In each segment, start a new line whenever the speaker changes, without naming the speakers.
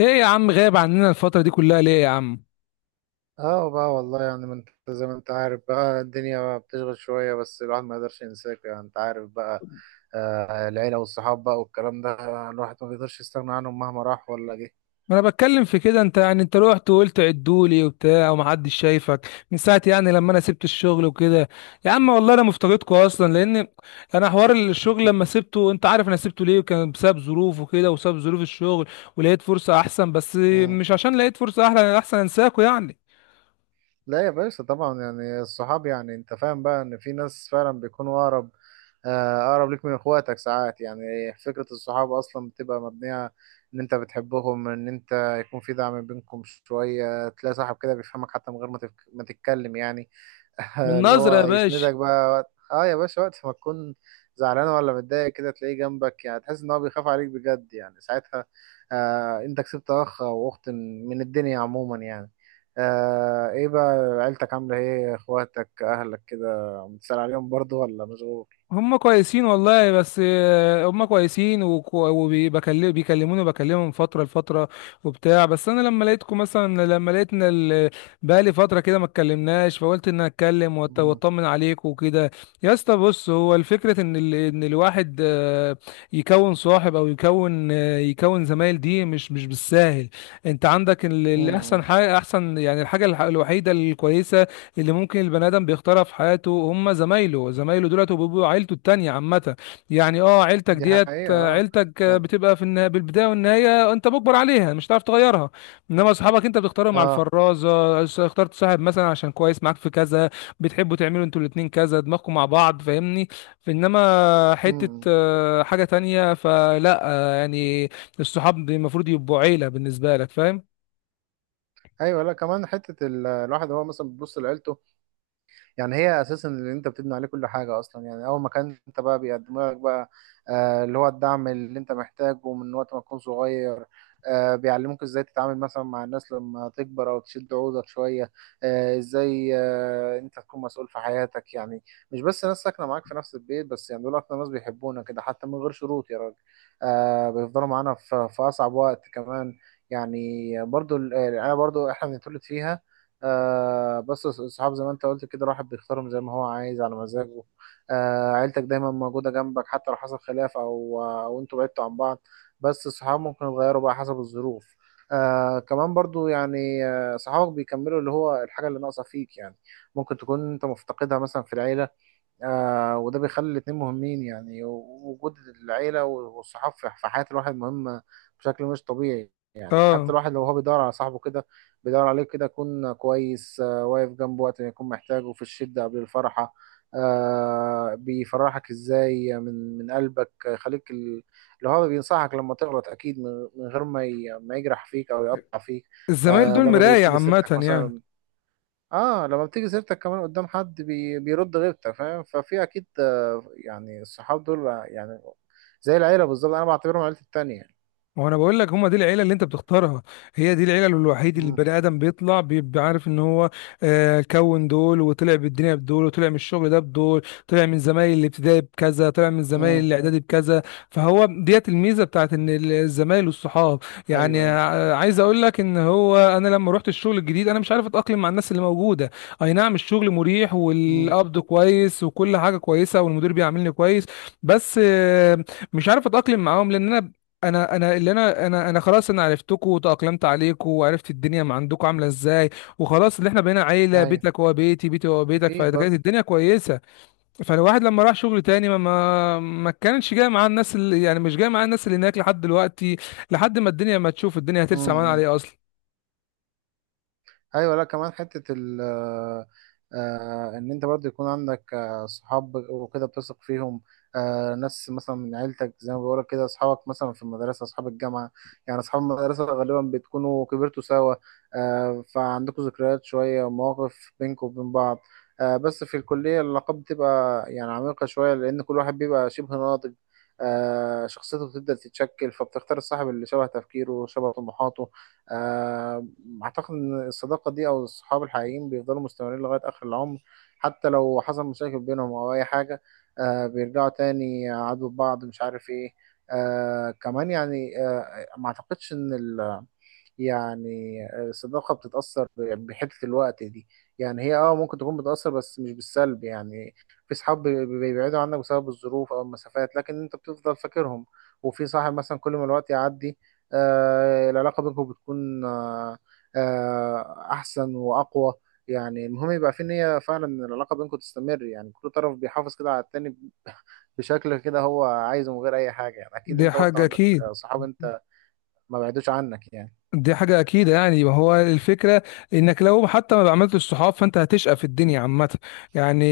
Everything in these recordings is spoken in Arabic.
ايه يا عم غايب عننا الفترة دي كلها ليه يا عم؟
اه بقى والله، يعني ما انت زي ما انت عارف بقى، الدنيا بقى بتشغل شوية بس الواحد ما يقدرش ينساك، يعني انت عارف بقى. آه العيلة والصحاب بقى والكلام ده، الواحد ما بيقدرش يستغنى عنهم مهما راح ولا جه.
ما انا بتكلم في كده. انت رحت وقلت عدولي وبتاع، ومحدش شايفك من ساعة يعني لما انا سبت الشغل وكده. يا عم والله انا مفتقدكوا اصلا، لان انا حوار الشغل لما سبته انت عارف انا سبته ليه، وكان بسبب ظروف وكده، وسبب ظروف الشغل، ولقيت فرصة احسن. بس
مم.
مش عشان لقيت فرصة احلى احسن انساكوا يعني،
لا يا باشا، طبعا يعني الصحاب، يعني انت فاهم بقى ان في ناس فعلا بيكونوا اقرب، آه اقرب ليك من اخواتك ساعات. يعني فكرة الصحاب اصلا بتبقى مبنية ان انت بتحبهم، ان انت يكون في دعم بينكم شوية. تلاقي صاحب كده بيفهمك حتى من غير ما ما تتكلم يعني.
من
اللي
نظرة يا
هو
باشا.
يسندك بقى وقت، اه يا باشا، وقت ما تكون زعلان ولا متضايق كده تلاقيه جنبك، يعني تحس ان هو بيخاف عليك بجد، يعني ساعتها آه انت كسبت اخ او اخت من الدنيا عموما يعني. آه ايه بقى، عيلتك عاملة ايه؟ اخواتك اهلك كده بتسأل عليهم برضو ولا مشغول؟
هم كويسين والله، بس هم كويسين، وبيكلموني وبكلمهم فترة لفترة وبتاع. بس انا لما لقيتكم مثلا، لما لقيت ان بقالي فترة كده ما اتكلمناش، فقلت ان أنا اتكلم
مم.
واطمن عليكم وكده. يا اسطى بص، هو الفكرة ان ان الواحد يكون صاحب، او يكون زمايل، دي مش بالساهل. انت عندك الاحسن
مم.
حاجة احسن يعني، الحاجة الوحيدة الكويسة اللي ممكن البني ادم بيختارها في حياته، هم زمايله. زمايله دولت وبيبقوا عيلته التانية عامة. يعني عيلتك
دي
ديت،
حقيقة اه.
عيلتك
يعني
بتبقى في بالبداية والنهاية انت مجبر عليها، مش هتعرف تغيرها. انما اصحابك انت بتختارهم على
اه.
الفرازة. اخترت صاحب مثلا عشان كويس معاك في كذا، بتحبوا تعملوا انتوا الاتنين كذا، دماغكم مع بعض، فاهمني؟ انما حتة
مم.
آه، حاجة تانية فلا، يعني الصحاب المفروض يبقوا عيلة بالنسبة لك، فاهم؟
ايوه، لا كمان حتة الواحد هو مثلا بيبص لعيلته. يعني هي اساسا اللي انت بتبني عليه كل حاجه اصلا. يعني اول ما كان انت بقى بيقدموا لك بقى اللي هو الدعم اللي انت محتاجه من وقت ما تكون صغير. آه بيعلموك ازاي تتعامل مثلا مع الناس لما تكبر او تشد عودك شويه. آه ازاي آه انت تكون مسؤول في حياتك يعني. مش بس ناس ساكنه معاك في نفس البيت بس، يعني دول اكتر ناس بيحبونا كده حتى من غير شروط يا راجل. آه بيفضلوا معانا في اصعب وقت كمان. يعني برضو يعني انا برضو احنا بنتولد فيها. آه بس الصحاب زي ما انت قلت كده الواحد بيختارهم زي ما هو عايز على مزاجه. آه عيلتك دايما موجودة جنبك حتى لو حصل خلاف او انتوا بعدتوا عن بعض، بس الصحاب ممكن يتغيروا بقى حسب الظروف. آه كمان برضو يعني، آه صحابك بيكملوا اللي هو الحاجة اللي ناقصة فيك يعني، ممكن تكون انت مفتقدها مثلا في العيلة. آه وده بيخلي الاتنين مهمين. يعني وجود العيلة والصحاب في حياة الواحد مهم بشكل مش طبيعي. يعني حتى
اه
الواحد لو هو بيدور على صاحبه كده بيدور عليه كده يكون كويس، آه واقف جنبه وقت ما يكون محتاجه في الشدة قبل الفرحة. آه بيفرحك ازاي من قلبك، يخليك اللي هو بينصحك لما تغلط اكيد من غير ما يجرح فيك او يقطع فيك.
الزمايل
آه
دول
لما
مراية
بتيجي سيرتك
عامة يعني.
مثلا. اه لما بتيجي سيرتك كمان قدام حد بيرد غيرتك فاهم. ففي اكيد آه، يعني الصحاب دول يعني زي العيله بالظبط، انا بعتبرهم عيلتي التانية يعني.
ما هو انا بقول لك، هم دي العيله اللي انت بتختارها، هي دي العيله الوحيده اللي
امم.
البني ادم بيطلع بيبقى عارف ان هو كون دول، وطلع بالدنيا بدول، وطلع من الشغل ده بدول، طلع من زمايل الابتدائي بكذا، طلع من زمايل
امم.
الاعدادي بكذا. فهو ديت الميزه بتاعت ان الزمايل والصحاب.
ايوه.
يعني
ايوه.
عايز اقول لك ان هو انا لما رحت الشغل الجديد، انا مش عارف اتاقلم مع الناس اللي موجوده. اي نعم الشغل مريح،
امم.
والقبض كويس، وكل حاجه كويسه، والمدير بيعاملني كويس، بس مش عارف اتاقلم معاهم، لان انا، انا انا اللي انا انا انا خلاص انا عرفتكوا وتأقلمت عليكوا، وعرفت الدنيا ما عندكوا عامله ازاي، وخلاص اللي احنا بقينا عيله،
ايوه
بيتك هو بيتي، بيتي هو بيتك،
اكيد
فكانت
برضه.
الدنيا كويسه. فالواحد لما راح شغل تاني ما كانش جاي معاه الناس اللي يعني، مش جاي معاه الناس اللي هناك لحد دلوقتي، لحد ما الدنيا، ما تشوف الدنيا هترسى
امم.
معانا
إمم.
عليه اصلا.
ايوه لا كمان حته ال آه، آه، ان انت برضه يكون عندك آه، صحاب وكده بتثق فيهم. آه، ناس مثلا من عيلتك زي ما بقولك كده، اصحابك مثلا في المدرسه، اصحاب الجامعه. يعني اصحاب المدرسه غالبا بتكونوا كبرتوا سوا، آه، فعندكوا ذكريات شويه ومواقف بينكم وبين بعض. آه، بس في الكليه العلاقات بتبقى يعني عميقه شويه لان كل واحد بيبقى شبه ناضج، آه، شخصيته بتبدأ تتشكل، فبتختار الصاحب اللي شبه تفكيره شبه طموحاته. آه، اعتقد ان الصداقه دي او الصحاب الحقيقيين بيفضلوا مستمرين لغايه اخر العمر، حتى لو حصل مشاكل بينهم او اي حاجه، آه بيرجعوا تاني عدو بعض مش عارف ايه. آه كمان يعني آه ما اعتقدش ان ال يعني الصداقة بتتأثر بحتة الوقت دي. يعني هي اه ممكن تكون بتأثر بس مش بالسلب يعني. في صحاب بيبعدوا عنك بسبب الظروف أو المسافات، لكن أنت بتفضل فاكرهم. وفي صاحب مثلا كل ما الوقت يعدي آه العلاقة بينكم بتكون أحسن وأقوى. يعني المهم يبقى في نية فعلا إن العلاقة بينكم تستمر، يعني كل طرف بيحافظ كده على التاني بشكل كده هو عايزه من غير أي حاجة. يعني أكيد
دي
أنت برضه
حاجه
عندك
اكيد.
صحاب أنت ما بعدوش عنك يعني.
دي حاجة أكيدة يعني. ما هو الفكرة، إنك لو حتى ما عملتش صحاب، فأنت هتشقى في الدنيا عامة يعني.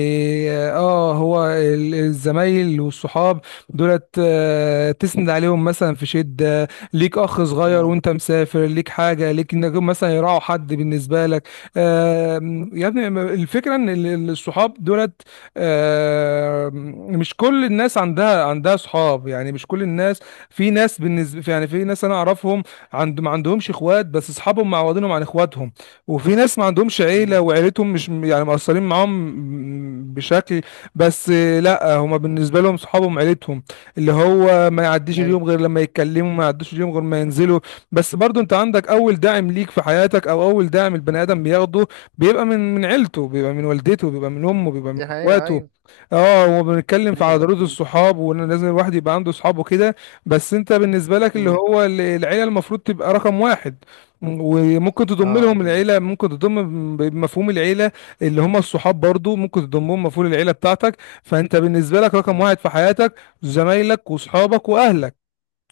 آه هو الزمايل والصحاب دولت، تسند عليهم مثلا في شدة، ليك أخ صغير وأنت مسافر، ليك حاجة، ليك إنك مثلا يراعوا حد بالنسبة لك. يا ابني، الفكرة إن الصحاب دولت، مش كل الناس عندها صحاب يعني، مش كل الناس. في ناس بالنسبة يعني، في ناس أنا أعرفهم ما عندهمش اخوات، بس اصحابهم معوضينهم عن اخواتهم. وفي ناس ما عندهمش
مم.
عيله، وعيلتهم مش يعني مقصرين معاهم بشكل، بس لا، هما بالنسبه لهم صحابهم عيلتهم، اللي هو ما يعديش
ايوه
اليوم غير لما يتكلموا، ما يعديش اليوم غير ما ينزلوا. بس برضو انت عندك اول داعم ليك في حياتك، او اول داعم البني ادم بياخده بيبقى من عيلته، بيبقى من والدته، بيبقى من امه، بيبقى من
دي حقيقة
اخواته.
ايوه.
اه وبنتكلم في على
ايوه
ضروره
اكيد.
الصحاب، وان لازم الواحد يبقى عنده صحابه كده. بس انت بالنسبة لك، اللي
امم.
هو العيلة المفروض تبقى رقم واحد. وممكن تضم
اه
لهم
اكيد.
العيلة، ممكن تضم بمفهوم العيلة اللي هم الصحاب برضو، ممكن تضمهم مفهوم العيلة بتاعتك. فانت بالنسبة لك رقم
مم.
واحد في حياتك، زمايلك وصحابك واهلك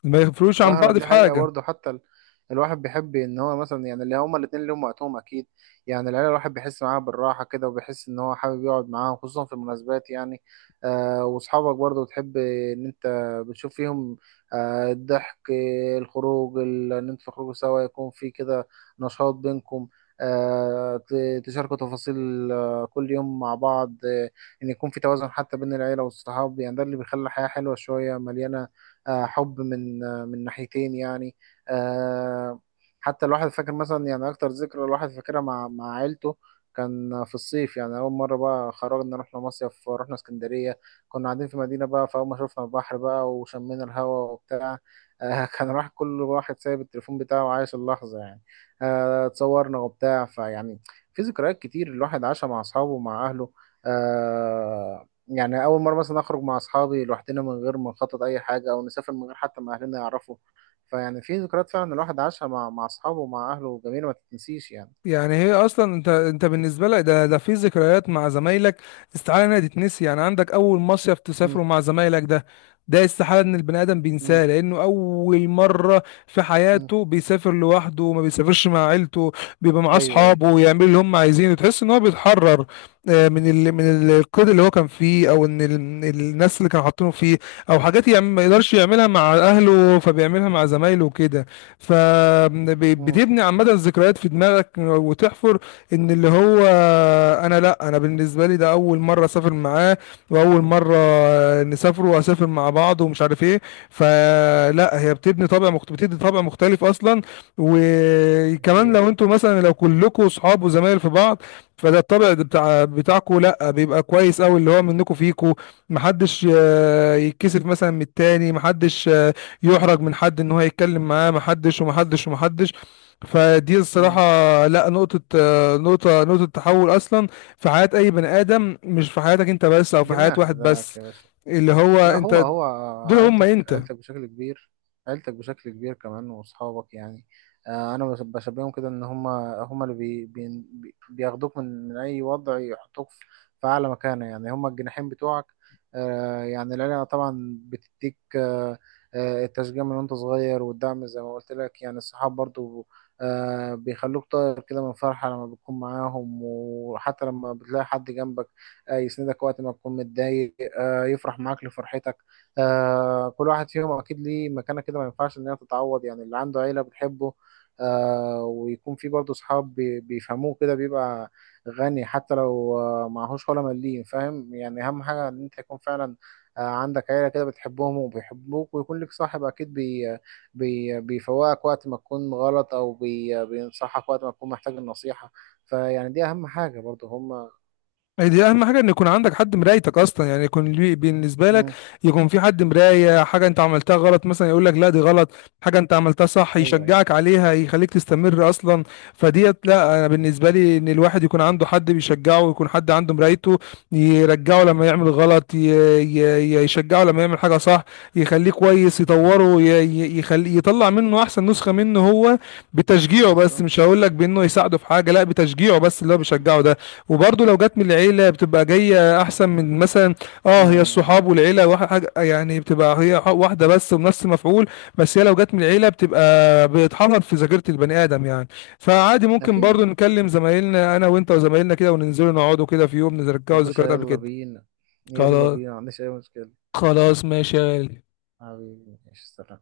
ما يفرقوش عن
واهلك
بعض
دي
في
حقيقة
حاجة.
برضه حتى الواحد بيحب ان هو مثلا يعني اللي هما الاتنين ليهم وقتهم اكيد. يعني العيلة الواحد بيحس معاها بالراحة كده وبيحس ان هو حابب يقعد معاهم خصوصا في المناسبات يعني. آه واصحابك برضه بتحب ان انت بتشوف فيهم آه الضحك، آه، الخروج، ان انتوا تخرجوا سوا يكون في كده نشاط بينكم. آه تشاركوا تفاصيل آه كل يوم مع بعض، آه ان يكون في توازن حتى بين العيلة والصحاب، يعني ده اللي بيخلي الحياة حلوة شوية مليانة، آه، حب من آه، من ناحيتين يعني. آه، حتى الواحد فاكر مثلا يعني اكتر ذكرى الواحد فاكرها مع عيلته، كان في الصيف. يعني اول مره بقى خرجنا، رحنا مصيف، رحنا اسكندريه. كنا قاعدين في مدينه بقى، فاول ما شفنا البحر بقى وشمينا الهواء وبتاع، آه، كان راح كل واحد سايب التليفون بتاعه وعايش اللحظه يعني. آه، اتصورنا وبتاع فيعني في ذكريات كتير الواحد عاشها مع اصحابه ومع اهله. آه، يعني أول مرة مثلا أخرج مع أصحابي لوحدنا من غير ما نخطط أي حاجة أو نسافر من غير حتى ما أهلنا يعرفوا. فيعني في ذكريات فعلا الواحد عاشها مع أصحابه ومع أهله جميلة ما تتنسيش يعني.
يعني هي اصلا، انت بالنسبه لك ده في ذكريات مع زمايلك استحاله انها تتنسي، يعني عندك اول مصيف
مم.
تسافره مع زمايلك ده، ده استحاله ان البني ادم
مم.
بينساه، لانه اول مره في
مم.
حياته بيسافر لوحده، وما بيسافرش مع عيلته، بيبقى مع
أيوه أيوه.
اصحابه ويعمل اللي هم عايزينه، تحس ان هو بيتحرر من القيد اللي هو كان فيه، او ان من الناس اللي كانوا حاطينه فيه، او حاجات ما يقدرش يعملها مع اهله فبيعملها مع زمايله وكده.
مم.
فبتبني عامة ذكريات في دماغك وتحفر ان اللي هو، انا لا، انا بالنسبة لي ده اول مرة اسافر معاه، واول مرة نسافر واسافر مع بعض ومش عارف ايه، فلا هي بتبني طابع بتدي طابع مختلف اصلا. وكمان
أكيد.
لو انتوا مثلا، لو كلكم صحاب وزمايل في بعض، فده الطبع ده بتاعكوا لا، بيبقى كويس قوي، اللي هو منكم فيكوا محدش يتكسف مثلا من التاني، محدش يحرج من حد ان هو يتكلم معاه، محدش ومحدش ومحدش. فدي الصراحة
مم.
لا، نقطة، نقطة تحول أصلا في حياة أي بني آدم، مش في حياتك أنت بس، أو في حياة
جناح
واحد
بذاك
بس،
يا باشا.
اللي هو
لا هو
أنت،
هو،
دول هم
عيلتك
أنت.
عيلتك بشكل كبير، عيلتك بشكل كبير كمان وأصحابك يعني. آه، أنا بشبههم كده إن هما هما اللي بياخدوك من أي وضع يحطوك في أعلى مكانة، يعني هما الجناحين بتوعك. آه، يعني العيلة طبعا بتديك التشجيع من وأنت صغير والدعم زي ما قلت لك، يعني الصحاب برضو آه، بيخلوك طاير كده من فرحة لما بتكون معاهم، وحتى لما بتلاقي حد جنبك آه، يسندك وقت ما تكون متضايق آه، يفرح معاك لفرحتك. آه، كل واحد فيهم اكيد ليه مكانه كده ما ينفعش ان هي تتعوض، يعني اللي عنده عيله بتحبه آه، ويكون في برضه صحاب بيفهموه كده، بيبقى غني حتى لو آه، معهوش ولا مليم فاهم. يعني اهم حاجه ان انت يكون فعلا آه، عندك عيله كده بتحبهم وبيحبوك ويكون لك صاحب اكيد بي بي بيفوقك وقت ما تكون غلط او بينصحك وقت ما تكون محتاج النصيحه، فيعني دي اهم حاجه برضه هم.
أي دي اهم حاجه، ان يكون عندك حد مرايتك اصلا، يعني يكون بالنسبه لك،
مم.
يكون في حد مرايه، حاجه انت عملتها غلط مثلا يقول لك لا دي غلط، حاجه انت عملتها صح
ايوه أيوة.
يشجعك عليها يخليك تستمر اصلا. فديت لا، انا بالنسبه لي ان الواحد يكون عنده حد بيشجعه، ويكون حد عنده مرايته، يرجعه لما يعمل غلط، يشجعه لما يعمل حاجه صح، يخليه كويس،
جميل.
يطوره، يخلي يطلع منه احسن نسخه منه هو. بتشجيعه بس،
بالظبط.
مش هقول لك بانه يساعده في حاجه، لا، بتشجيعه بس اللي هو بيشجعه ده. وبرضه لو جت من العيلة بتبقى جاية أحسن من مثلا، اه هي
مم.
الصحاب والعيلة واحد، يعني بتبقى هي واحدة بس بنفس المفعول. بس هي لو جت من العيلة بتبقى بتحفر في ذاكرة البني آدم يعني. فعادي ممكن برضه
أكيد.
نكلم زمايلنا أنا وأنت وزمايلنا كده، وننزلوا نقعدوا كده في يوم
يا
نرجعوا
باشا
ذكريات قبل
يلا
كده.
بينا، يلا
خلاص.
بينا ما عنديش أي مشكلة.
خلاص ماشي يا غالي.
حبيبي ماشي سلام.